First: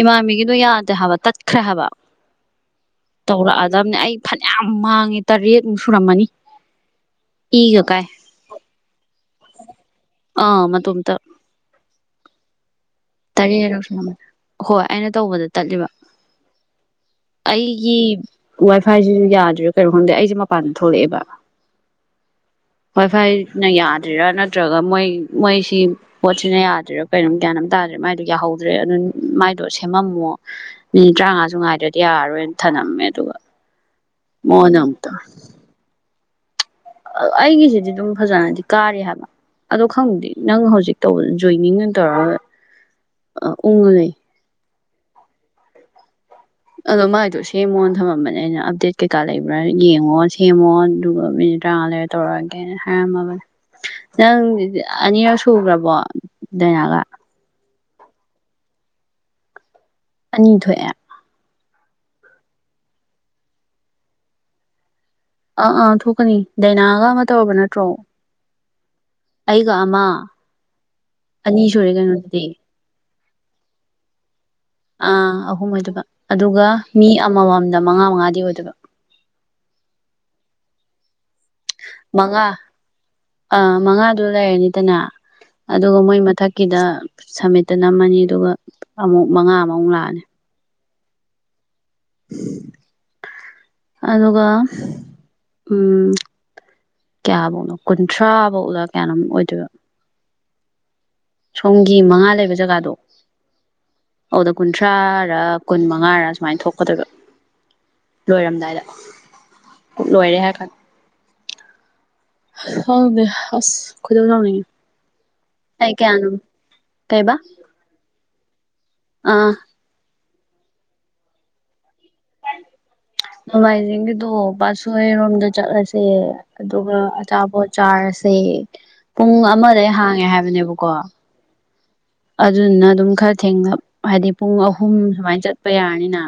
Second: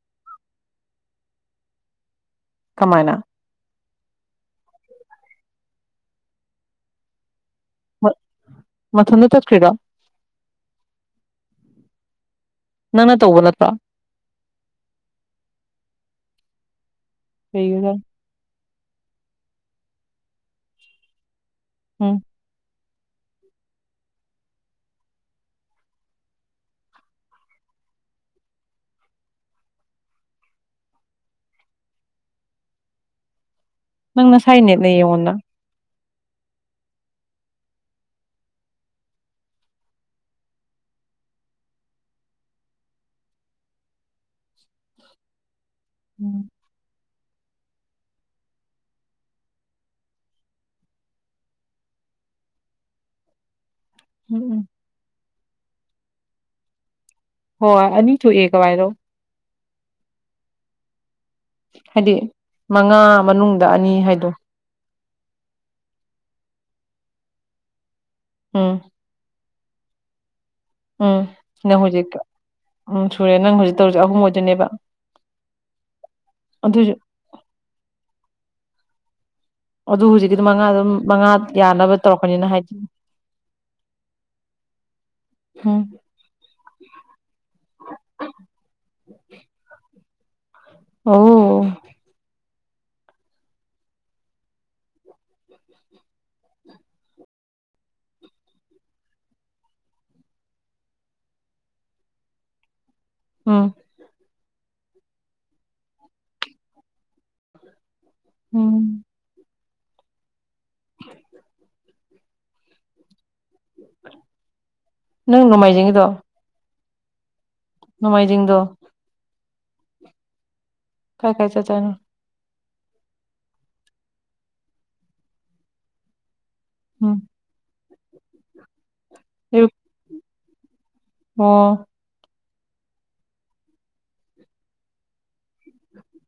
ꯏꯃꯥꯟꯕꯤꯒꯤꯗꯨꯣ ꯌꯥꯗꯦ ꯍꯥꯏꯕ ꯇꯠꯈ꯭ꯔꯦ ꯍꯥꯏꯕ ꯀꯃꯥꯏꯅ ꯇꯧꯔꯛꯑꯗꯕꯅꯦ ꯑꯩ ꯐꯅꯌꯥꯝ ꯃꯥꯡꯉꯦ ꯇꯔꯦꯠ ꯁꯨꯔꯥꯃꯅꯤ ꯃ ꯃꯊꯣꯗ ꯇ ꯀ꯭ꯔꯔꯤꯗꯥ ꯑꯥ ꯃ ꯇꯇ ꯅꯪꯅ ꯇꯧꯕ ꯅꯠꯇ꯭ꯔꯣ ꯇꯔꯦꯠ ꯍꯣꯏ ꯑꯩꯅ ꯇꯧꯕꯗ ꯇꯠꯂꯤꯕ ꯀꯩꯒꯤꯔ ꯑꯩꯒꯤ ꯋꯥꯏꯐꯥꯏꯁꯤꯁꯨ ꯌꯥꯗ꯭ꯔꯁꯨ ꯀꯩꯅꯣ ꯈꯪꯗꯦ ꯑꯩꯁꯦ ꯃꯄꯥꯟꯗ ꯊꯣꯛꯂꯛꯑꯦꯕ ꯎꯝ ꯍꯣꯏ ꯐꯣꯏꯅ ꯌꯥꯗ꯭ꯔꯥ ꯅꯠꯇ꯭ꯔꯒ ꯃꯣꯏ ꯃꯣꯏꯁꯤ ꯄꯣꯠꯁꯤꯅ ꯌꯥꯗ꯭ꯔꯤꯔꯥ ꯀꯩꯅꯣꯝ ꯭ꯌꯥꯝ ꯇꯥꯗ꯭ꯔꯦ ꯃꯥꯏꯗꯣ ꯌꯥꯍꯧꯗ꯭ꯔꯦ ꯑꯗꯨ ꯃꯥꯏꯗꯣ ꯁꯦꯝꯃꯝꯃꯣ ꯃꯤꯅꯤꯠ ꯇꯔꯥꯃꯉꯥꯁꯨ ꯉꯥꯏꯗ꯭ꯔꯗꯤ ꯌꯥꯔꯣꯏꯅ ꯃꯦ ꯇꯕ ꯅꯪꯅ ꯁꯥꯏꯅꯦꯠꯅꯦ ꯌꯦꯡꯉꯣꯟꯅ ꯑꯩꯒꯤꯁꯤꯗꯤ ꯑꯗꯨꯝ ꯐꯖꯅꯗꯤ ꯀꯥꯔꯦ ꯍꯥꯏꯕ ꯑꯗꯣ ꯈꯪꯕꯗꯤ ꯅꯪ ꯍꯧꯖꯤꯛꯧꯕ ꯖꯣꯏꯅꯤꯡ ꯑꯣꯏꯅ ꯇꯧꯔꯒ ꯑ ꯎꯉ ꯂꯩ ꯎꯝ ꯑꯗꯣ ꯃꯥꯏꯗꯣ ꯁꯦꯝꯃꯣꯅ ꯊꯝꯃꯝꯕꯅꯦ ꯑꯩꯅ ꯑꯞꯗꯦꯠ ꯀꯩꯀꯥ ꯂꯩꯕ꯭ꯔꯥ ꯌꯦꯡꯉꯣ ꯁꯦꯝꯃꯣ ꯑꯗꯨꯒ ꯃꯤꯅꯤꯠ ꯇꯔꯥꯃꯉꯥ ꯇꯧꯔꯒꯦ ꯍꯃ ꯅꯪ ꯎꯝ ꯎꯝ ꯑꯅꯤꯔꯛ ꯁꯨꯈ꯭ꯔꯕꯣ ꯗꯥꯏꯅꯥꯒ ꯍꯣꯏ ꯑꯅꯤꯁꯨꯨ ꯑꯦ ꯀꯋꯥꯏꯗꯣ ꯑꯅꯤꯊꯣꯏꯦ ꯍꯥꯏꯗꯤ ꯃꯉꯥ ꯃꯅꯨꯡꯗ ꯑꯅꯤ ꯍꯥꯏꯗꯣ ꯑꯪ ꯑꯥ ꯊꯣꯛꯀꯅꯤ ꯗꯥꯏꯅꯥꯒ ꯑꯃ ꯇꯧꯔꯕ ꯅꯠꯇ꯭ꯔꯣ ꯎꯝ ꯑꯩꯒ ꯑꯃ ꯎꯝ ꯑꯅꯤ ꯅꯪ ꯁꯨꯔꯦ ꯍꯧꯖꯤꯛ ꯀꯩꯅꯣꯗꯨꯗꯤ ꯎꯝ ꯁꯨꯔꯦ ꯅꯪ ꯍꯧꯖꯤꯛ ꯇꯧꯔꯁꯛ ꯑꯍꯨꯝ ꯑꯣꯏꯗꯨꯅꯦꯕ ꯑ ꯑꯍꯨꯝ ꯑꯣꯏꯗꯕ ꯑꯗꯨꯒ ꯑꯗꯨꯁꯨ ꯃꯤ ꯑꯃꯃꯝꯗ ꯃꯉꯥ ꯃꯉꯥꯗꯤ ꯑꯣꯏꯗꯕ ꯑꯗꯨ ꯍꯧꯖꯤꯛꯇꯤ ꯑꯗꯨꯝ ꯃꯉꯥ ꯑꯗꯨꯝ ꯃꯉꯥ ꯌꯥꯅꯕ ꯃꯉꯥ ꯇꯧꯔꯛꯄꯅꯤꯅ ꯍꯥꯏꯗꯤ ꯑꯥ ꯃꯉꯥꯗꯨ ꯂꯩꯔꯅꯤꯗꯅ ꯎꯝ ꯑꯗꯨꯒ ꯃꯣꯏ ꯃꯊꯛꯀꯤꯗ ꯁꯃꯤꯠꯇ ꯅꯝꯃꯅꯤ ꯑꯗꯨꯒ ꯑꯃꯨꯛ ꯃꯉꯥ ꯑꯃꯃꯨꯛ ꯂꯥꯛꯑꯅꯤ ꯑꯣ ꯑꯗꯨꯒ ꯎꯝ ꯀꯌꯥꯐꯧꯅꯣ ꯀꯨꯟꯊ꯭ꯔꯥ ꯐꯧꯅ ꯀꯌꯥꯅꯣꯝ ꯑꯣꯏꯗꯣꯏꯕꯣ ꯁꯣꯝꯒꯤ ꯃꯉꯥ ꯂꯩꯕ ꯖꯒꯥꯗꯣ ꯎꯝ ꯑꯗꯨꯗ ꯀꯨꯟꯊ꯭ꯔꯥꯔ ꯀꯨꯟ ꯃꯉꯥꯔꯥ ꯁꯨꯃꯥꯏꯅ ꯊꯣꯛꯀꯗꯣꯏꯕ ꯂꯣꯏꯔꯝꯗꯥꯏꯗ ꯎꯝ ꯀꯛ ꯂꯣꯏꯔꯦ ꯍꯥꯏ ꯈꯦ ꯍꯅꯦ ꯑꯁ ꯀꯗꯖ ꯅꯪ ꯅꯣꯡꯃꯥꯏꯖꯤꯡꯗꯣ ꯇꯥꯏꯕ ꯅꯣꯡꯃꯥꯏꯖꯤꯡꯗꯣ ꯑꯥ ꯀꯥꯏ ꯀꯥꯏ ꯆ ꯆꯅ ꯅꯣꯡꯃꯥꯏꯖꯤꯡꯒꯤꯗꯣ ꯄꯕꯥꯁꯣꯏꯔꯣꯝꯗ ꯆꯠꯂꯁꯦ ꯑꯗꯨꯒ ꯎꯝ ꯑꯆꯥꯄꯣꯠ ꯆꯥꯔꯁꯦ ꯄꯨꯡ ꯑꯌꯨꯛ ꯑꯃꯗꯩ ꯍꯥꯡꯉꯦ ꯍꯥꯏꯕꯅꯦꯕꯀꯣ ꯑꯣ ꯑꯗꯨꯗꯨꯅ ꯑꯗꯨꯝ ꯈꯔ ꯊꯦꯡꯅ ꯍꯥꯏꯗꯤ ꯄꯨꯡ ꯑꯍꯨꯝ ꯁꯨꯃꯥꯏꯅ ꯆꯠꯄ ꯌꯥꯔꯅꯤꯅ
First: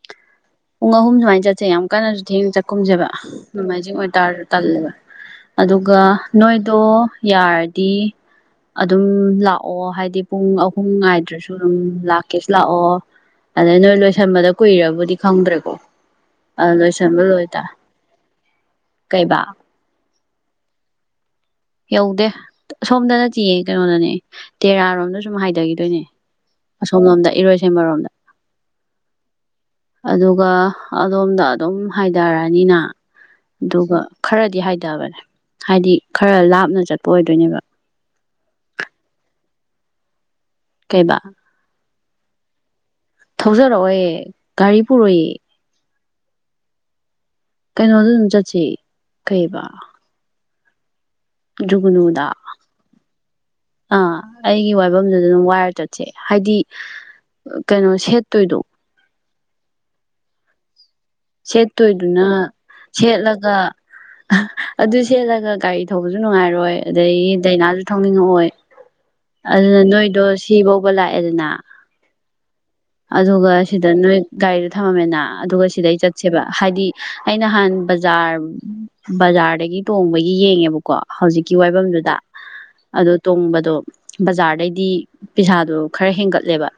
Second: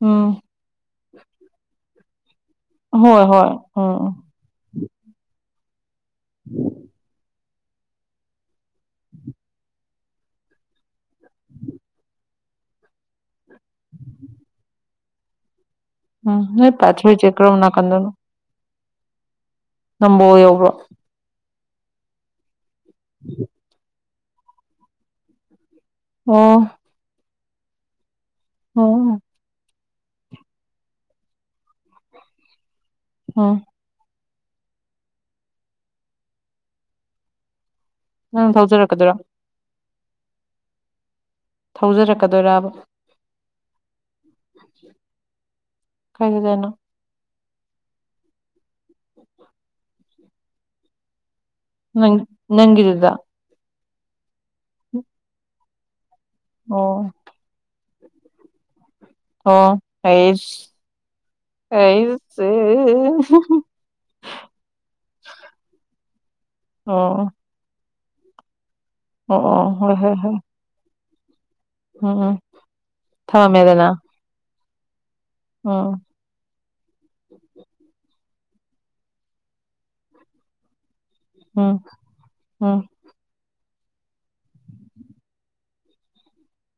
ꯎꯝ ꯄꯨꯡ ꯑꯍꯨꯝ ꯁꯨꯃꯥꯏꯅ ꯆꯠꯁꯦ ꯌꯥꯝ ꯀꯟꯅꯁꯨ ꯊꯦꯡꯅ ꯆꯠꯀꯨꯝꯁꯦꯕ ꯍꯣꯏ ꯍꯣꯏ ꯎꯝ ꯅꯣꯡꯃꯥꯏꯖꯤꯡ ꯎꯝ ꯑꯣꯏꯇꯥꯔꯁꯨ ꯇꯜꯂꯦꯕ ꯑꯗꯨꯒ ꯅꯣꯏꯗꯣ ꯌꯥꯔꯗꯤ ꯑꯗꯨꯝ ꯂꯥꯛꯑꯣ ꯍꯥꯏ ꯍꯥꯏꯗꯤ ꯄꯨꯡ ꯑꯍꯨꯝ ꯉꯥꯏꯗ꯭ꯔꯁꯨ ꯑꯗꯨꯝ ꯂꯥꯛꯀꯦꯁꯨ ꯂꯥꯛꯑꯣ ꯑꯗꯩ ꯅꯣꯏ ꯂꯣꯏꯁꯟꯕꯗ ꯀꯨꯏꯔꯕꯨꯗꯤ ꯈꯪꯗ꯭ꯔꯦꯀꯣ ꯎꯝ ꯅ ꯑꯗ ꯄꯥꯊꯔ ꯆꯀ꯭ꯔ ꯅꯅꯥ ꯀꯗꯅꯣ ꯀꯩꯕ ꯅꯝꯕꯣ ꯌꯧꯕ꯭ꯔꯣ ꯌꯧꯗꯦ ꯑꯁꯣꯝꯗꯅꯠꯇꯤꯌꯦ ꯀꯩꯅꯣꯅꯅꯦ ꯇꯦꯔꯥꯔꯣꯝꯗ ꯁꯨꯝ ꯍꯥꯏꯊꯈꯤ ꯑꯗꯨꯣꯏꯅꯦ ꯑꯣ ꯑꯁꯣꯝꯂꯣꯝꯗ ꯏꯔꯣꯏ ꯁꯦꯝꯕꯔꯣꯝꯗ ꯑꯣ ꯑꯗꯨꯒ ꯑꯗꯣꯝꯗ ꯑꯗꯨꯝ ꯍꯥꯏꯊꯔꯅꯤꯅ ꯎꯝ ꯑꯗꯨꯒ ꯈꯔꯗꯤ ꯍꯥꯏꯊꯕꯅꯦ ꯍꯥꯏꯗꯤ ꯈꯔ ꯂꯥꯞꯅ ꯆꯠꯄ ꯑꯣꯏꯗꯣꯏꯅꯦꯕ ꯅꯪ ꯐꯥꯎꯖꯔꯛꯀꯗꯣꯏꯔꯥ ꯀꯩꯗ ꯊꯧꯖꯔꯛꯀꯗꯣꯏꯔꯕ ꯊꯧꯖꯔꯛꯑꯣꯦ ꯒꯥꯔꯤ ꯄꯨꯔꯛꯏ ꯀꯥꯏꯁꯨꯖꯥꯏꯅ ꯀꯩꯅꯣꯗ ꯑꯗꯨꯝ ꯆꯠꯁꯤ ꯀꯩꯕ ꯅꯪ ꯖꯨꯒꯨꯅꯨꯗ ꯅꯪꯗꯨꯗ ꯑꯥ ꯑꯩꯒꯤ ꯋꯥꯏꯐꯝꯗꯨꯗ ꯑꯗꯨꯝ ꯋꯥꯏꯔ ꯆꯠꯁꯦ ꯍꯥꯏꯗꯤ ꯑꯣ ꯀꯩꯅꯣ ꯁꯦꯠꯇꯣꯏꯗꯣ ꯑꯣ ꯑꯩꯁ ꯁꯦꯠꯇꯣꯏꯗꯨꯅ ꯑꯩꯁꯦ ꯁꯦꯠꯂꯒ ꯑꯗꯨ ꯁꯦꯠꯂꯒ ꯒꯥꯔꯤ ꯊꯧꯕꯁꯨ ꯅꯨꯡꯉꯥꯏꯔꯣꯏ ꯑꯗꯗꯒꯤ ꯑꯣ ꯗꯥꯏꯅꯥꯁꯨ ꯊꯧꯅꯤꯡꯉꯛꯑꯣꯏ ꯑꯣ ꯑꯣ ꯑꯗꯨꯅ ꯍꯣꯏ ꯍꯣꯏ ꯅꯣꯏꯗꯣ ꯁꯤꯐꯥꯎꯕ ꯂꯥꯛꯑꯦꯗꯅ ꯑꯣ ꯑꯗꯨꯒ ꯁꯤꯗ ꯅꯣꯏ ꯒꯥꯔꯤꯗ ꯊꯝꯃꯝꯃꯦꯅ ꯑꯗꯨꯒ ꯎꯝ ꯁꯤꯗꯩ ꯆꯠꯁꯦꯕ ꯍꯥꯏꯗꯤ ꯑ ꯅꯍꯥꯟ ꯕꯖꯥꯔ ꯕꯖꯥꯔꯗꯒꯤ ꯇꯣꯡꯕꯒꯤ ꯌꯦꯡꯉꯦꯕ ꯀꯣ ꯍꯧꯖꯤꯛꯀꯤ ꯎꯝ ꯋꯥꯏꯐꯝꯝꯗꯨꯗ ꯎꯝ ꯑꯣ ꯇꯣꯡꯕꯗꯣ ꯕꯖꯥꯔꯗꯩꯗꯤ ꯄꯩꯁꯥꯗꯨ ꯈꯔ ꯍꯦꯟꯒꯠꯂꯦꯕ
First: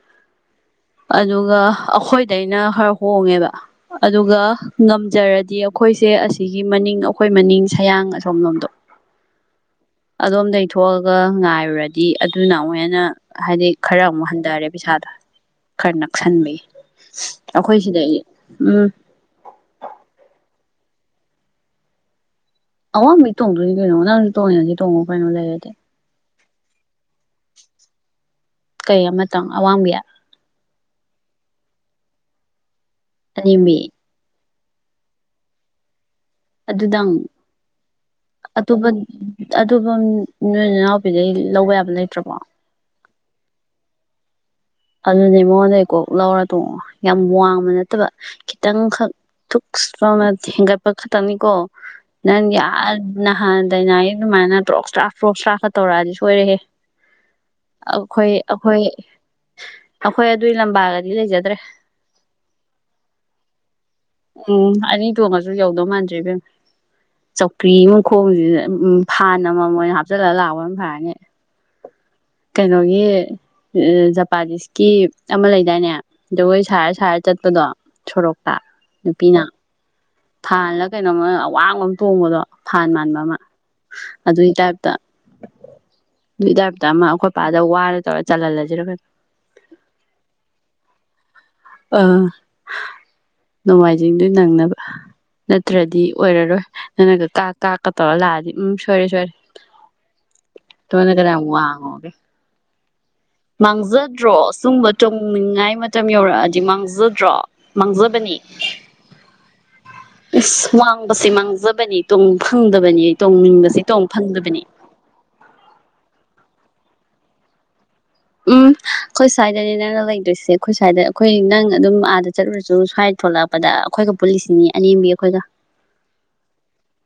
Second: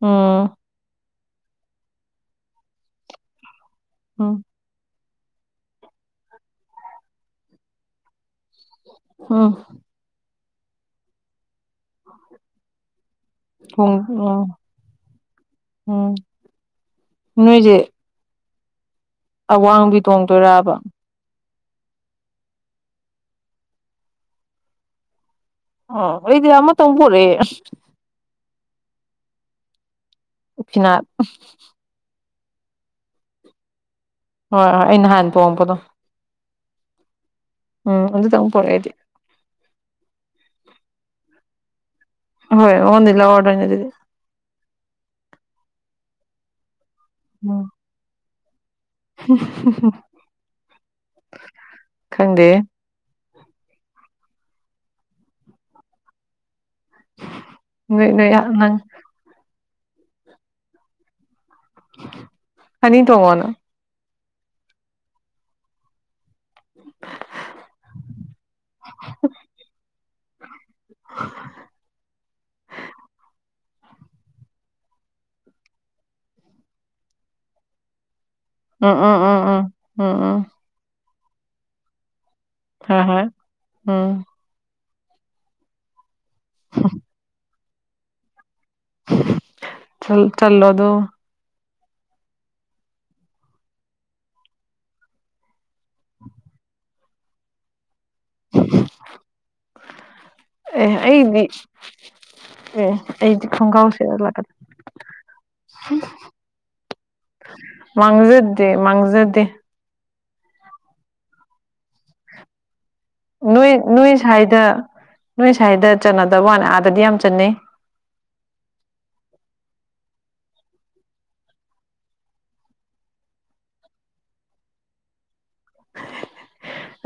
ꯎꯝ ꯑꯗꯨꯒ ꯑꯩꯈꯣꯏꯗꯩꯅ ꯈꯔ ꯍꯣꯡꯉꯦꯕ ꯑꯗꯨꯒ ꯎꯝ ꯖꯔꯗꯤ ꯑꯩꯈꯣꯏꯁꯦ ꯑꯁꯤꯒꯤ ꯃꯅꯤꯡ ꯑꯩꯈꯣꯏ ꯃꯅꯤꯡ ꯁꯌꯥꯡ ꯑꯁꯣꯝ ꯂꯣꯝꯗ ꯑ ꯑꯗꯣꯝꯗꯩꯊꯣꯛꯑꯒ ꯉꯥꯏꯕ ꯑꯗꯨꯨꯔꯗꯤ ꯑꯗꯨꯅ ꯑꯃꯨꯛ ꯍꯦꯟꯅ ꯍꯥꯏꯗꯤ ꯈꯔ ꯊꯣꯡ ꯑꯃꯨꯛ ꯎꯝ ꯍꯟꯊꯔꯦ ꯄꯩꯁꯥꯗꯣ ꯈꯔ ꯎꯝ ꯅꯛꯁꯟꯕ ꯑꯩꯈꯣꯏ ꯅꯣꯏꯁꯦ ꯁꯤꯗ ꯎꯝ ꯑꯋꯥꯡꯕꯤ ꯇꯣꯡꯗꯣꯏꯔꯕ ꯑ ꯃꯤꯃꯤ ꯊꯣꯡ ꯄꯩꯅꯅꯣꯅꯅ ꯊꯣꯡꯁꯤ ꯊꯣꯡꯣ ꯄꯅꯣ ꯂꯩ ꯑꯣ ꯑꯩꯗꯤꯃ ꯃꯇꯝꯕꯨꯣꯔꯦ ꯀꯩ ꯑꯃꯇꯪ ꯑꯋꯥꯡꯕ ꯌꯥꯏ ꯐꯅ ꯑꯅꯤꯃꯤ ꯍꯣꯏ ꯍꯣꯏ ꯑꯩ ꯅꯍꯥꯟ ꯇꯣꯡꯝꯕꯗꯣ ꯑꯗꯨꯗꯥꯥꯡ ꯎꯝ ꯑꯗꯨꯗ ꯇꯉ ꯄꯨꯔꯗꯤ ꯑꯗꯨ ꯅꯣꯏ ꯏꯅꯥꯎꯄꯤꯗꯩ ꯂꯧꯕ ꯌꯥꯕ ꯂꯩ ꯍꯣꯏ ꯑꯣꯟꯂ ꯑꯣꯔꯗꯔꯅ ꯑꯗꯨꯗꯤ ꯑꯗꯨꯅꯦ ꯃꯉꯣꯟꯗꯩ ꯀꯣꯛ ꯂꯧꯔ ꯇꯣꯡ ꯌꯥꯝ ꯋꯥꯡꯕ ꯅꯠꯇꯕ ꯈꯤꯇꯪꯈꯛ ꯊꯨꯛ ꯁ ꯆꯥꯎꯅ ꯍꯦꯟꯒꯠꯄ ꯈꯛꯇꯅꯤꯀꯣ ꯅꯪ ꯈꯪꯗꯦ ꯌꯥ ꯅꯍꯥꯟ ꯗꯥꯅꯥꯒꯤ ꯑꯗꯨꯃꯥꯏꯅ ꯇ꯭ꯔꯣꯛ ꯁ꯭ꯔꯥꯛ ꯐ꯭ꯔꯣꯛ ꯁ꯭ꯔꯥꯛꯀ ꯇꯧꯔꯛꯑꯗꯤ ꯁꯣꯏꯔꯦꯍꯦ ꯅꯣꯏ ꯑꯩꯈꯣꯏ ꯅꯣꯏ ꯑꯩꯈꯣꯏ ꯅꯪ ꯑꯩꯈꯣꯏ ꯑꯗꯨꯒꯤ ꯂꯝꯕꯥꯒꯗꯤ ꯂꯩꯖꯗ꯭ꯔꯦ ꯍꯥꯏꯅꯤ ꯇꯣꯡꯉꯅ ꯎꯝ ꯑꯅꯤ ꯊꯣꯡꯉꯁꯨ ꯌꯧꯗꯧ ꯃꯥꯟꯗꯦ ꯏꯕꯦꯝ ꯎ ꯆꯧꯀ꯭ꯔꯤ ꯃꯈꯣꯡꯁꯤꯗ ꯎ ꯐꯥꯟ ꯑꯃ ꯃꯣꯏꯅ ꯍꯥꯞꯆꯜꯂꯒ ꯂꯥꯛꯄꯅ ꯐꯔꯅꯤ ꯀꯩꯅꯣꯒꯤ ꯖꯄꯥꯅꯤꯁꯀꯤ ꯑꯃ ꯂꯩꯗꯥꯏꯅꯦ ꯖꯒꯣꯏ ꯁꯥꯔ ꯁꯥꯔ ꯆꯠꯄꯗꯣ ꯁꯣꯔꯣꯛꯄ ꯎꯝ ꯎꯝ ꯎꯝ ꯎꯝ ꯎꯝ ꯎꯝ ꯀꯩꯅꯣꯝ ꯑꯋꯥꯡꯕ ꯑꯃ ꯇꯣꯡꯕꯗꯣ ꯐꯥꯟ ꯍꯣꯏ ꯃꯥꯟꯕ ꯍꯣꯏ ꯑꯃ ꯎꯝ ꯑꯗꯨꯒꯤ ꯇꯥꯏꯞ ꯑꯗꯨ ꯇꯔꯇ ꯑꯃ ꯑꯩꯈꯣꯏꯄꯥꯗ ꯋꯥꯔ ꯇꯧꯔ ꯆꯜꯍꯜꯂꯁꯤ ꯆ ꯆꯜꯂꯣꯗꯣ ꯑꯥ ꯅꯣꯡꯃꯥꯏꯖꯤꯡꯗꯨ ꯅꯪꯅꯕ ꯅꯠꯇ꯭ꯔꯗꯤ ꯑꯣꯏꯔꯔꯣꯏ ꯅꯪꯅꯒ ꯀꯥ ꯇ ꯀꯇ ꯂꯑꯗꯤ ꯎꯝ ꯁꯣꯔꯤ ꯁꯣꯔꯤ ꯑꯦ ꯇ ꯃꯅ ꯀꯗꯥ ꯑꯩꯗꯤ ꯎꯉꯒꯦ ꯑꯦ ꯑꯩꯗꯤ ꯈꯣꯡꯒ꯭ꯔꯥꯎ ꯃꯥꯡꯖꯗ꯭ꯔꯣ ꯁꯦꯠꯂꯛꯀꯗ꯭ꯔꯥ ꯁꯨꯝꯕ ꯇꯣꯡꯅꯤꯡꯉꯥꯏ ꯃꯇꯝ ꯌꯧꯔꯛꯑꯗꯤ ꯃꯥꯡꯖꯗ꯭ꯔꯣ ꯃꯥꯡꯖꯕꯅꯤ ꯃꯥꯡꯖꯗꯦ ꯃꯥꯡꯖꯗꯦ ꯑꯁ ꯋꯥꯡꯕꯁꯤꯦ ꯃꯥꯡꯖꯕꯅꯤꯨꯡ ꯐꯪꯗꯕ ꯅꯣꯏ ꯅꯣꯏ ꯁ꯭ꯋꯥꯗ ꯅꯣꯏ ꯁ꯭ꯋꯥꯏꯗ ꯆꯠꯅꯗꯕ ꯋꯥꯅꯤ ꯁꯗꯤꯌꯥꯝ ꯆꯟꯅꯩ ꯎꯝ ꯑꯩꯈꯣꯏ ꯁ꯭ꯋꯥꯏꯗꯅꯦ ꯅꯪꯅ ꯂꯩꯗꯣꯏꯁꯦ ꯑꯩꯈꯣꯏ ꯁ꯭ꯋꯥꯏꯗ ꯑꯩꯈꯣꯏ ꯅꯪ ꯑꯗꯨꯝ ꯑꯥꯗ ꯆꯠꯂꯨꯔꯁꯨ ꯁ꯭ꯋꯥꯏꯗ ꯊꯣꯛꯂꯛꯄꯗ ꯑꯩꯈꯣꯏꯒ ꯄꯨꯜꯂꯤꯁꯤꯅꯤ ꯑꯅꯦꯝꯕꯤ ꯑꯩꯈꯣꯏꯒ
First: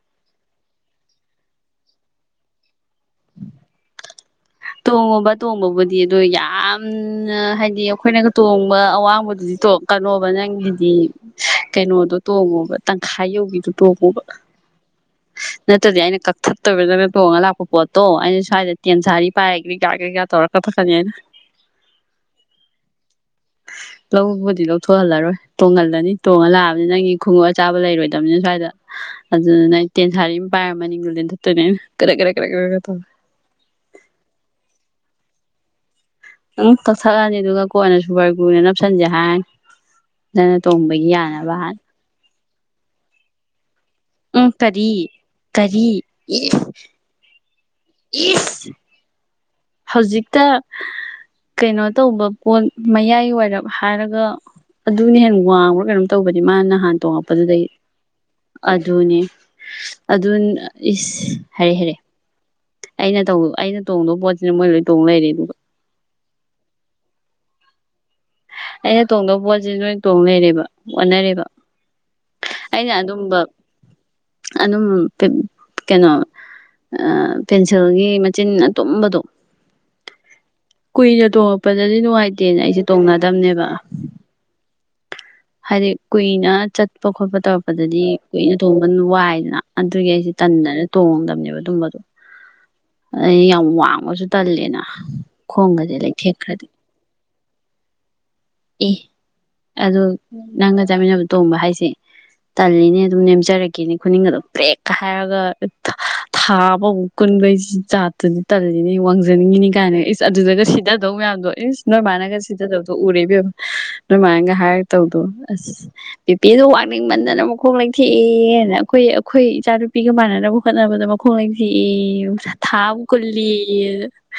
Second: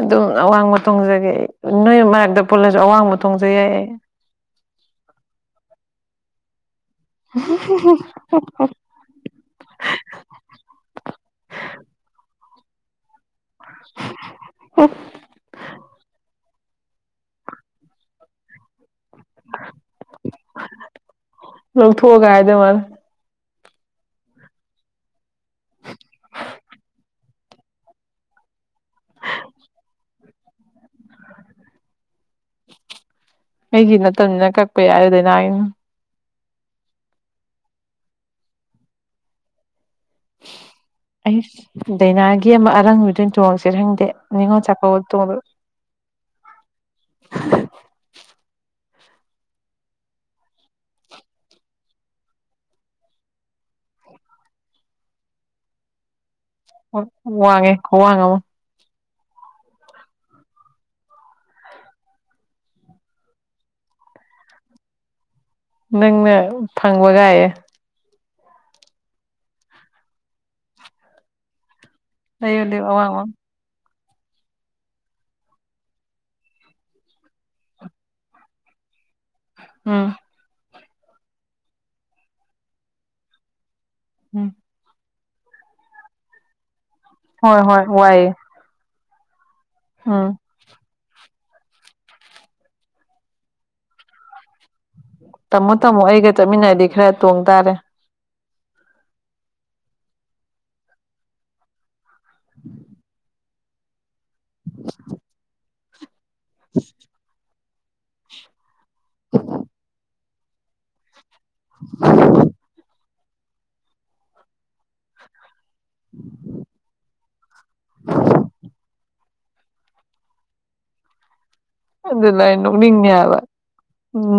ꯑꯗꯨꯝ ꯑꯋꯥꯡꯕ ꯊꯣꯡꯖꯒꯦ ꯅꯣꯏ ꯃꯔꯛꯇ ꯄꯨꯜꯂꯁꯨ ꯑꯋꯥꯡꯕ ꯊꯣꯡꯖ ꯌꯥꯏ ꯇꯣꯡꯉꯕ ꯇꯣꯡꯕꯕꯨꯗꯤ ꯑꯗꯣ ꯌꯥꯝ ꯎ ꯍꯥꯏꯗꯤ ꯑꯩꯈꯣꯏꯅꯒ ꯇꯣꯡꯕ ꯑꯋꯥꯡꯕꯗꯨꯗꯤ ꯇꯣꯛꯀꯅꯣꯕ ꯅꯪꯒꯤꯗꯤ ꯀꯩꯅꯣꯗꯣ ꯇꯣꯡꯉꯣꯕ ꯇꯪꯈꯥꯏ ꯌꯧꯕꯤꯗꯨꯣ ꯇꯣꯡꯉꯣꯕ ꯅꯠꯇ꯭ꯔꯗꯤ ꯑꯩꯅ ꯐꯠꯇꯕꯗꯅ ꯇꯣꯡꯉꯒ ꯂꯥꯛꯄ ꯄꯣꯠꯇꯣ ꯑꯩꯅ ꯁ꯭ꯋꯥꯏꯗ ꯇꯦꯟ ꯄꯥꯏꯒꯩ ꯀꯥ ꯀꯩꯀꯥ ꯇꯧꯔꯛꯒ ꯐꯛꯀꯅꯤ ꯍꯥꯏꯅ ꯂꯧꯊꯣꯛꯑꯒ ꯍꯥꯏꯗꯧ ꯃꯥꯜꯂꯦ ꯂꯧꯕꯨꯗꯤ ꯂꯧꯊꯣꯛꯍꯜꯂꯔꯣꯏ ꯇꯣꯡꯍꯜꯂꯅꯤ ꯇꯣꯡꯉꯜꯂꯥꯛꯑꯕꯅꯤ ꯅꯪꯒꯤ ꯈꯣꯡꯎꯞ ꯑꯆꯥꯕ ꯂꯩꯔꯣꯏꯗꯕꯅꯤꯅ ꯁ꯭ꯋꯥꯏꯗ ꯑꯗꯨ ꯏꯦꯟ ꯁꯥꯔꯤꯝ ꯄꯥꯏ ꯅꯠꯇꯅꯦ ꯀꯔ ꯀꯔ ꯀꯔ ꯄꯦꯔꯗꯅꯅ ꯅꯪ ꯀꯛꯊꯛꯂꯅꯤ ꯑꯗꯨꯒ ꯀꯣꯟꯅ ꯁꯨꯕꯔꯒꯨꯅ ꯅꯞꯁꯟꯁꯦ ꯍꯥꯏꯅꯤ ꯅꯪꯅ ꯇꯣꯡꯕꯒꯤ ꯌꯥꯅꯕ ꯑꯩꯁ ꯍꯥꯟꯅ ꯗꯥꯏꯅꯥꯒꯤ ꯑꯃ ꯑꯔꯥꯡ ꯅꯨꯃꯤꯗ ꯆꯣꯡꯉꯁꯤ ꯔ ꯍꯪꯗꯦ ꯎꯝ ꯅꯤꯡꯉꯣ ꯀꯔꯤ ꯆꯄ ꯇ ꯀꯔꯤ ꯏꯁ ꯏꯁ ꯍꯧꯖꯤꯛꯇ ꯀꯩꯅꯣ ꯇꯧꯕ ꯄꯣꯠ ꯃꯌꯥꯏ ꯋꯥꯏꯔꯞ ꯍꯥꯏꯔꯒ ꯑꯗꯨꯅꯦ ꯍꯦ ꯋꯥꯡꯕ꯭ꯔꯥ ꯀꯩꯅꯣꯝ ꯇꯧꯕꯅꯦ ꯃꯥ ꯅꯍꯥꯟ ꯇꯣꯡꯉꯛꯄꯗꯨꯗꯩ ꯋꯥꯡꯉꯦ ꯈꯨꯋꯥꯡ ꯑꯃ ꯑꯗꯨꯅꯦ ꯑꯗꯨ ꯏꯁ ꯍꯥꯏꯔꯦ ꯍꯥꯏꯔꯦ ꯑꯩꯅ ꯇ ꯑꯩꯅ ꯇꯣꯡꯗꯕ ꯄꯣꯠꯁꯤꯅ ꯃꯣꯏ ꯂꯣꯏ ꯇꯣꯡ ꯂꯩꯔꯦ ꯑꯗꯨꯒ ꯅꯪꯅ ꯐꯪꯕꯒꯌꯦꯦ ꯑꯩꯅ ꯇꯣꯡꯗꯕ ꯄꯣꯠꯁꯤ ꯅꯣꯏ ꯇꯣꯡ ꯂꯩꯔꯦꯕ ꯑꯣꯠꯟꯅꯔꯦꯕ ꯑꯌꯣ ꯂꯩ ꯑ ꯋꯥ ꯑꯗꯨꯅ ꯀꯩꯅꯣ ꯄꯦꯟꯁꯤꯜꯒꯤ ꯃꯆꯤꯟ ꯑꯇꯨꯝꯕꯗꯣ ꯎꯝ ꯀꯨꯏꯅ ꯇꯣꯡꯉꯛꯄꯗꯗꯤ ꯅꯨꯡꯉꯥꯏꯇꯦꯅ ꯑꯩꯁꯦ ꯇꯣꯡꯅꯗꯝꯅꯦꯕ ꯎꯝ ꯍꯥꯏꯗꯤ ꯀꯨꯏꯅ ꯆꯠꯄ ꯈꯣꯠꯄ ꯍꯣꯏ ꯍꯣꯏ ꯇꯧꯔꯛꯄꯗꯗꯤ ꯋꯥꯏꯌꯦ ꯀꯨꯏꯅ ꯊꯣꯡꯕ ꯋꯥꯏꯗꯅ ꯑꯗꯨꯒꯤ ꯎꯝ ꯑꯩꯁ ꯇꯟꯗꯅ ꯇꯣꯡꯉꯝꯗꯕꯅꯦ ꯑꯗꯨꯝꯕꯗꯣ ꯑ ꯌꯥꯝ ꯋꯥꯡꯕꯁꯨ ꯇꯜꯂꯦꯅ ꯇꯝꯃꯣ ꯈꯣꯡꯒꯁꯦ ꯇꯝꯃꯣ ꯑꯩꯒ ꯂꯩꯊꯦꯛꯈ꯭ꯔꯗꯤ ꯆꯠꯃꯤꯟꯅꯔꯗꯤ ꯈꯔ ꯇꯣꯡ ꯇꯥꯔꯦ ꯑꯦ ꯑꯗꯨ ꯅꯪꯒ ꯆꯥꯃꯤꯟꯅꯕ ꯇꯣꯡꯕ ꯍꯥꯏꯁꯦ ꯇꯜꯂꯤꯅꯦ ꯑꯗꯨꯝ ꯅꯦꯝꯖꯔꯒꯦꯅꯦ ꯈꯨꯅꯤꯡꯒ ꯑꯗꯨꯝ ꯄ꯭ꯔꯦꯛꯀ ꯍꯥꯏꯔꯒ ꯊꯥꯕ ꯑꯣꯣꯛꯒꯅꯕꯁꯤ ꯆꯥꯠꯇꯨꯗꯤ ꯇꯜꯂꯤꯅꯤ ꯋꯥꯡꯖꯟꯅꯤꯡꯉꯤꯅꯤ ꯀꯥꯏꯅ ꯏꯁ ꯑꯗꯨꯗꯒ ꯁꯤꯗꯗꯧ ꯃꯌꯥꯝꯗ ꯣ ꯏꯁ ꯅꯣꯏꯃꯅꯒ ꯁꯤꯗꯗꯧꯗꯣ ꯎꯔꯦꯕꯕ ꯅꯣꯏꯃꯅꯒ ꯍꯥꯏ ꯇꯧꯗꯣ ꯑꯁ ꯕꯤꯄꯦꯗꯣ ꯋꯥꯋꯥꯛꯅꯤꯡꯃꯟꯗꯅ ꯃꯈꯣꯡ ꯂꯩꯊꯦꯛꯑꯦꯅ ꯑꯩꯈꯣꯏ ꯑꯩꯈꯣꯏ ꯏꯆꯥ ꯅꯨꯨꯄꯤꯒ ꯃꯥꯟꯅꯅꯕ ꯍꯣꯠꯅꯕꯗ ꯃꯈꯣꯡ ꯑꯗꯨꯅ ꯑꯩ ꯊꯥꯕ ꯅꯣꯛꯅꯤꯡꯉꯦ ꯍꯥꯏꯕ ꯀꯜꯂꯤ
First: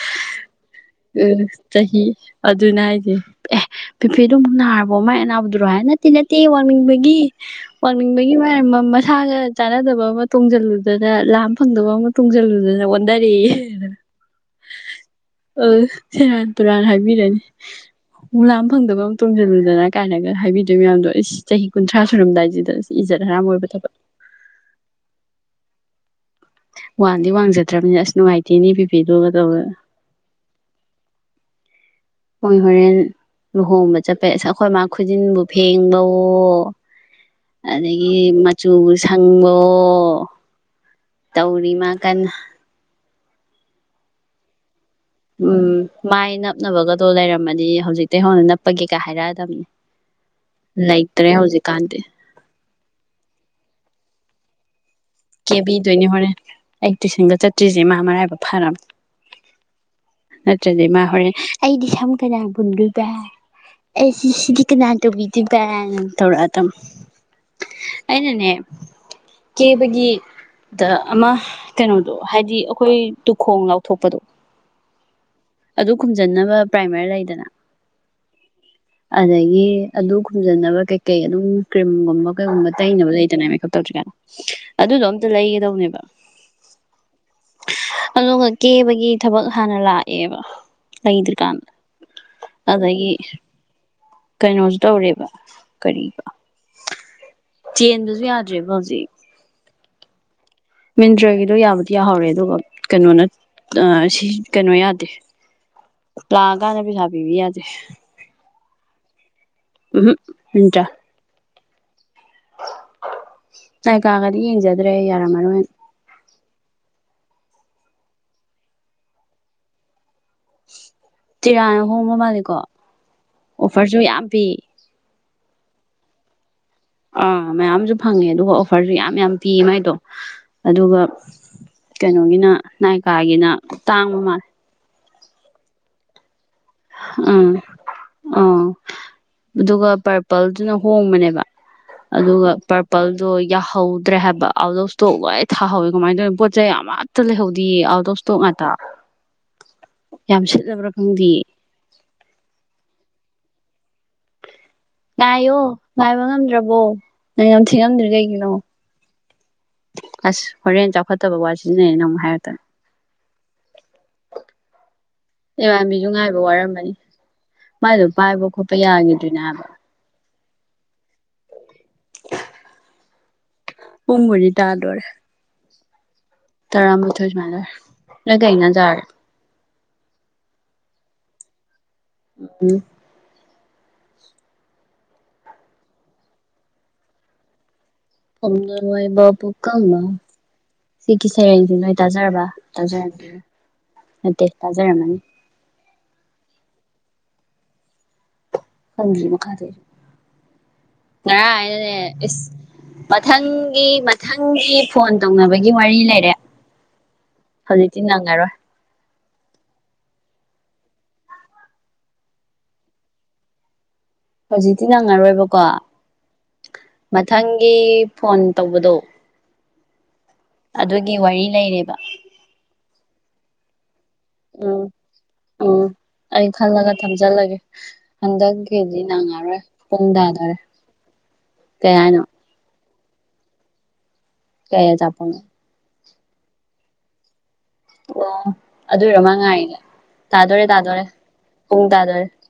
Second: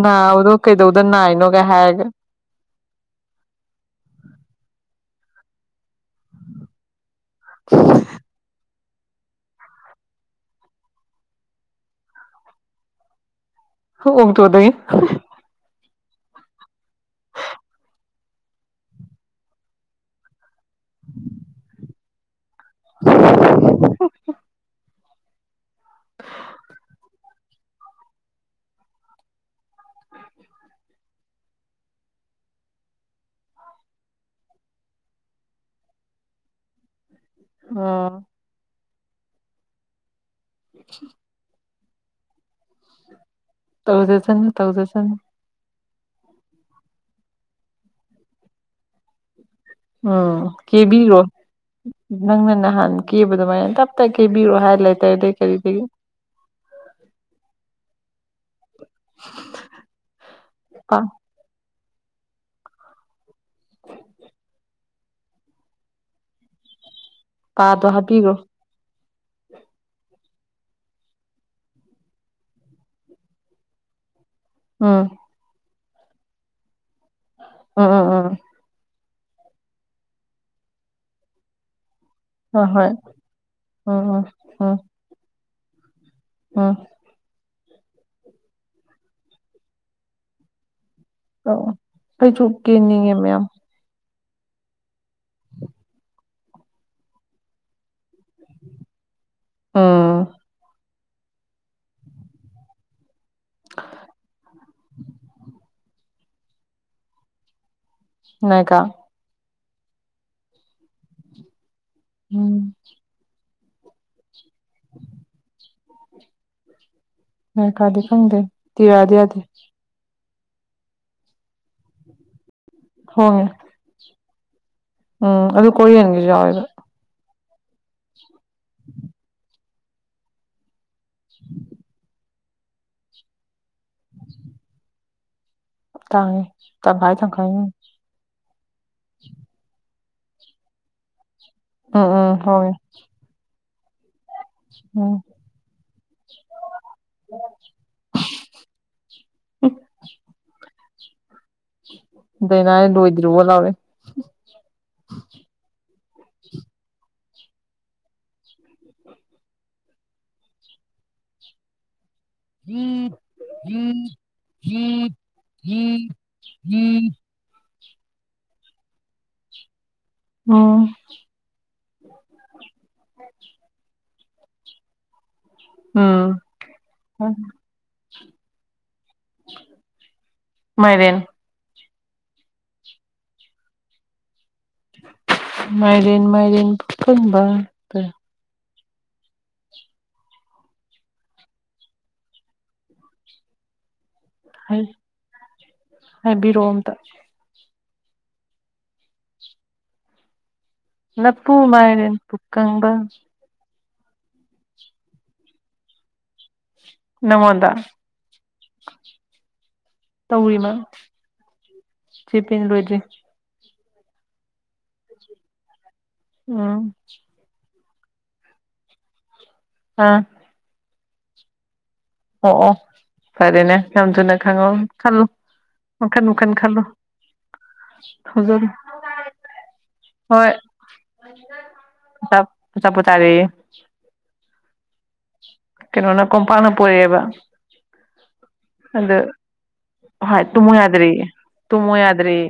ꯅꯥꯕꯗꯣ ꯀꯩꯗꯧꯗ ꯎ ꯅꯥꯏꯅꯣꯒ ꯍꯥꯏꯔꯒ ꯆꯍꯤꯍꯤ ꯑꯗꯨꯅ ꯑꯩꯗꯤ ꯑꯦ ꯄꯤꯐꯦꯗꯨ ꯑꯃꯨꯛ ꯅꯥꯔꯕꯣ ꯃꯥꯏ ꯑꯅꯥꯎꯕꯗꯨꯔꯣ ꯍꯥꯏꯅꯦ ꯅꯠꯇꯦ ꯅꯠꯇꯦ ꯋꯥꯡꯅꯤꯡꯕꯒꯤ ꯋꯥꯡꯅꯤꯡꯕꯒꯤ ꯃꯔꯝ ꯑꯃ ꯁꯥꯒ ꯆꯥꯟꯅꯗꯕ ꯑꯃ ꯇꯣꯡꯁꯤꯜꯂꯨꯗꯅ ꯂꯥ ꯐꯪꯗꯕ ꯑꯃ ꯇꯣꯡꯁꯤꯜꯂꯨꯗꯅ ꯑꯣꯟꯊꯔꯛ ꯑꯣꯡꯇꯣꯗꯒꯤ ꯑ ꯁꯦꯔꯥꯟ ꯇꯨꯔꯥꯟ ꯍꯥꯏꯕꯤꯔꯅꯤ ꯃꯨꯂꯥꯝ ꯐꯪꯗꯕ ꯑꯃ ꯇꯣꯡꯁꯤꯜꯂꯨꯗꯅ ꯀꯥꯏꯅꯒ ꯍꯥꯏꯕꯤ ꯑꯗꯨ ꯃꯌꯥꯝꯗꯣ ꯆꯍꯤ ꯀꯨꯟꯊ꯭ꯔꯥ ꯁꯨꯔꯝꯗꯥꯏꯁꯤꯗ ꯏꯖꯠ ꯍꯔꯥ ꯑꯣꯏꯕ ꯊꯕꯛ ꯋꯥꯟꯗꯤ ꯋꯥꯡꯖꯗ꯭ꯔꯕꯅꯤ ꯑꯁ ꯅꯨꯡꯉꯥꯏꯇꯦꯅꯦ ꯄꯤꯕꯤꯦꯗꯨꯒ ꯇꯧ ꯎꯣꯏꯍꯔꯦꯜ ꯂꯨꯍꯣꯡꯕ ꯆꯠꯄꯩ ꯑꯁ ꯑꯩꯈꯣꯏ ꯃꯥ ꯈꯨꯖꯤꯟꯕꯨ ꯐꯦꯡꯕꯋꯣ ꯎꯝ ꯑꯗꯒꯤ ꯃꯆꯨ ꯁꯪꯕꯣ [inaudible] ꯇꯧꯔꯤꯃ ꯀꯟꯅ ꯇꯧꯗꯦꯁꯅꯦ ꯇꯧꯗ ꯆ ꯎꯝ ꯃꯥꯏ ꯅꯞꯅꯕꯒꯗꯣ ꯂꯩꯔꯝꯃꯗꯤ ꯍꯧꯖꯤꯛꯇ ꯍꯧꯣꯟꯅ ꯅꯞꯄꯒꯦ ꯀ ꯍꯥꯏꯔꯛꯑꯗꯕꯅꯤ ꯎꯝ ꯀꯦꯕꯤꯔꯣ ꯂꯩꯇ꯭ꯔꯦ ꯍꯧꯖꯤꯛꯀꯥꯟꯗꯤ ꯅꯪꯅ ꯅꯍꯥꯟ ꯀꯦꯕ ꯑꯗꯨꯃꯥꯏꯅ ꯇꯞꯇ ꯊꯕꯤꯔꯣ ꯍꯥꯏ ꯂꯩ ꯀꯦꯕꯤꯗꯣꯏꯅꯦ ꯍꯣꯔꯦꯟ ꯑꯩ ꯇꯨꯏꯁꯟꯕ ꯆꯠꯇ꯭ꯔꯤꯁꯦ ꯃꯥ ꯃꯔꯥꯏꯕ ꯐꯔꯕꯝꯅꯦ ꯅꯠꯇ꯭ꯔꯗꯤ ꯄꯥ ꯃꯥ ꯍꯣꯔꯦꯟ ꯑꯩꯗꯤ ꯁꯝ ꯀꯅꯥ ꯟꯣꯏꯕ ꯑꯦꯁꯤꯅꯥ ꯇꯣꯕꯤꯗꯤ ꯄꯔ ꯊꯔ ꯑꯗꯨꯝ ꯀꯥꯗꯣ ꯍꯥꯞꯄꯤꯔꯣ ꯀꯕꯒꯤ ꯗ ꯑꯃ ꯀꯩꯅꯣꯗꯣ ꯍꯥꯏꯗꯤ ꯑꯩꯈꯣꯏ ꯇꯨꯈꯣꯡ ꯂꯥꯎꯊꯣꯛꯄꯗꯣ ꯎꯝ ꯑꯗꯨ ꯈꯨꯝꯖꯟꯅꯕ ꯄ꯭ꯔꯥꯏꯃꯔꯤ ꯂꯩꯗꯅ ꯎꯝ ꯎꯝ ꯎꯝ ꯑꯗꯒꯤ ꯑꯗꯨ ꯈꯨꯝꯖꯟꯅꯕ ꯀꯩꯀꯩ ꯑꯗꯨꯝ ꯒꯨꯝꯕ ꯍꯣꯏ ꯀꯩꯒꯨꯝꯕ ꯍꯣꯏ ꯇꯩꯅꯕ ꯂꯩꯇꯅ ꯃꯦꯀꯞ ꯇꯧꯗ꯭ꯔꯤ ꯎꯝ ꯀꯥꯏꯅ ꯎꯝ ꯑꯗꯨꯗꯣ ꯑꯝꯇ ꯂꯩꯒꯗꯧꯅꯦꯕ ꯑꯥ ꯑꯗꯨꯒ ꯀꯦꯕꯒꯤ ꯊꯕꯛ ꯍꯥꯟꯅ ꯂꯥꯛꯑꯦꯕ ꯂꯩꯗꯔꯀꯥꯟ ꯑꯣ ꯑꯩꯁꯨ ꯑꯗꯒꯤ ꯀꯦꯅꯤꯡꯉꯦ ꯃꯌꯥꯝ ꯀꯩꯅꯣꯁꯨ ꯇꯧꯔꯦꯕ ꯀ ꯆꯦꯟꯗꯁꯨ ꯌꯥꯗ꯭ꯔꯦꯕ ꯍꯧꯖꯤꯛ ꯑꯥ ꯃꯤꯟꯗ꯭ꯔꯒꯤꯗꯣ ꯌꯥꯕꯨꯗꯤ ꯌꯥꯍꯧꯔꯦ ꯑꯗꯨꯒ ꯀꯩꯅꯣꯅ ꯁꯤ ꯀꯩꯅꯣ ꯌꯥꯗꯦ ꯂꯥꯛꯑꯀꯥꯟꯗ ꯄꯩꯁꯥ ꯄꯤꯕ ꯌꯥꯗꯦ ꯉ ꯀ ꯎꯝ ꯎꯇ ꯎꯝ ꯥꯏ ꯀꯥꯒꯗꯤ ꯌꯦꯡꯖꯗ꯭ꯔꯦ ꯌꯥꯔꯝꯃꯔꯣꯏ ꯃ ꯀꯥꯗ ꯈꯪꯗꯦ ꯇꯔ ꯌꯥꯗ ꯌꯥꯗꯦ ꯇꯤꯔꯥꯅ ꯍꯣꯡꯕ ꯃꯥꯜꯜꯂꯤꯦꯀꯣ ꯍꯣꯡꯉꯦ ꯑꯣꯐꯔꯁꯨ ꯌꯥꯝ ꯄꯤ ꯎꯝ ꯑꯗꯨ ꯀꯔꯤꯅꯤꯡꯒꯁꯨꯎꯒ ꯑꯥ ꯃꯌꯥꯝꯁꯨ ꯐꯪꯉꯦ ꯑꯗꯨꯒ ꯑꯣꯐꯔꯁꯨ ꯌꯥꯝ ꯌꯥꯝ ꯄꯤꯌꯦ ꯃꯥꯏꯗꯣ ꯑꯗꯨꯒ ꯀꯩꯅꯣꯒꯤꯅ ꯅꯥꯏꯀꯥꯒꯤꯅ ꯇꯥꯡ ꯑꯃꯜ ꯇꯥꯡꯉꯤ ꯎꯝ ꯑ ꯑꯗꯨꯒ ꯄꯔꯄꯜꯗꯨꯅ ꯍꯣꯡꯕꯅꯦꯕ ꯎꯝ ꯎꯝ ꯑꯗꯨꯒ ꯍꯣꯡꯉꯦ ꯄꯔꯄꯜꯗꯣ ꯠꯇ꯭ꯔꯦ ꯍꯥꯏꯕ ꯑꯥꯎꯠ ꯑꯣꯐ ꯎꯝ ꯏꯁꯇꯣꯛ ꯂꯣꯏ ꯊꯥꯍꯧꯋꯦ ꯀꯃꯥꯏꯅ ꯇꯧꯋꯤ ꯄꯣꯠ ꯆꯩ ꯌꯥꯝ ꯑꯃꯠꯇ ꯂꯩꯍꯧꯗꯌꯦ ꯑꯥꯎꯠ ꯑꯣꯐ ꯏꯁꯇꯣꯛ ꯉꯥꯛꯇ ꯌꯥꯝ ꯁꯤꯠꯂꯕ꯭ꯔꯥ ꯈꯪꯗꯦ ꯗꯗꯥꯅꯥ ꯂꯣꯏꯗ꯭ꯔꯤꯕꯨꯕ ꯂꯥꯎꯋꯦ ꯉꯥꯏꯌꯣ ꯉꯥꯏꯕ ꯉꯝꯗ꯭ꯔꯕꯣ ꯅꯪ ꯉꯝ ꯊꯤ ꯉꯝꯗ꯭ꯔꯤ ꯀꯩꯒꯤꯅꯣ ꯑꯁ ꯍꯣꯔꯦꯟ ꯆꯥꯎꯈꯠꯇꯕ ꯋꯥ ꯁꯤꯟꯅꯩ ꯅꯪꯃꯥꯏ ꯎꯝ ꯎꯝ ꯎꯝ ꯏꯕꯥꯕꯤꯁꯨ ꯉꯥꯏꯕ ꯋꯥꯔꯝꯃꯅꯤ ꯃꯥꯗꯣ ꯄꯥꯏꯕ ꯈꯣꯠꯄ ꯌꯥꯈꯤꯗꯣꯏꯅꯦ ꯍꯥꯏꯕ ꯎꯝ ꯄꯨꯡꯒꯔꯤ ꯇꯥꯗꯔ ꯎꯝ ꯇꯔꯥꯝꯕꯨꯊ ꯃꯥꯂ ꯂ ꯀꯥꯏꯅ ꯔ ꯃꯣꯏꯔꯦꯟ ꯎꯝ ꯎꯝ ꯃꯥꯏꯔꯤꯦꯟ ꯃꯥꯏꯔꯤꯦꯟ ꯐꯪꯕ ꯃꯥꯏ ꯕꯨ ꯀ ꯁꯤꯒꯤ ꯁꯩꯔꯦꯡꯁꯤ ꯅꯣꯏ ꯇꯥꯖꯔꯕ ꯇꯥꯖꯔꯝꯒꯦ ꯗꯦꯇꯥꯖꯔ ꯃꯥꯅꯤ ꯍꯥꯏꯕꯤꯔꯣ ꯑꯝꯇ ꯍꯪ ꯃꯈ ꯀꯥꯗ ꯂꯐꯨ ꯉꯔꯥꯏꯅꯅꯦ ꯃꯥꯏꯔꯦꯟ ꯏꯁ ꯄꯨꯀꯪꯕ ꯃꯊꯪ ꯒꯤ ꯃꯊꯪꯒꯤ ꯐꯣꯟ ꯇꯧꯅꯕꯒꯤ ꯋꯥꯔꯤ ꯂꯩꯔꯦ ꯅꯪꯉꯣꯟꯗ ꯍꯧꯖꯤꯛꯛꯇꯤ ꯅꯪꯉꯥꯏꯔꯣꯏ ꯇꯧꯔꯤꯃ ꯆꯦ ꯄꯦꯅ ꯂꯣꯏꯗ꯭ꯔꯤ ꯍꯧꯖꯤꯛꯇꯤ ꯅꯪꯉꯔꯣꯏꯕꯀꯣ ꯎꯝ ꯑꯦ ꯐꯣꯟ ꯇꯧꯕꯗꯣ ꯑꯥ ꯑꯗꯨꯒꯤ ꯋꯥꯔꯤ ꯂꯩꯔꯦꯕ ꯑꯣ ꯑꯣ ꯐꯔꯦꯅꯦ ꯌꯥꯝ ꯊꯨꯅ ꯈꯪꯉꯣ ꯎꯝ ꯈꯜꯂꯣ ꯎꯝ ꯑꯩ ꯈꯜꯂꯒ ꯊꯝꯖꯜꯂꯒꯦ ꯍꯧꯖꯜꯂꯨ ꯍꯟꯗꯛꯀꯤꯗꯤ ꯅꯪꯉꯔꯣꯏ ꯄꯨꯡ ꯇꯥꯗꯔꯦ ꯎ ꯁꯞ ꯆꯞ ꯄꯨꯇꯥꯔꯦ ꯀ ꯆꯄꯅ ꯀꯩꯅꯣꯅ ꯀꯝꯄꯥꯟꯅ ꯄꯨꯔꯛꯑꯦꯕ ꯑꯣ ꯑꯗꯨꯔ ꯃꯉꯥꯏꯒ ꯍꯣꯏ ꯇꯥꯗꯔꯦ ꯇꯨꯝꯃꯨ ꯇꯥꯗꯔꯦ ꯌꯥꯗ꯭ꯔꯦꯌꯦ ꯄꯨꯡ ꯇꯨꯝꯃꯨ ꯇꯥꯗꯔꯦ ꯌꯥꯗ꯭ꯔꯦꯌꯦ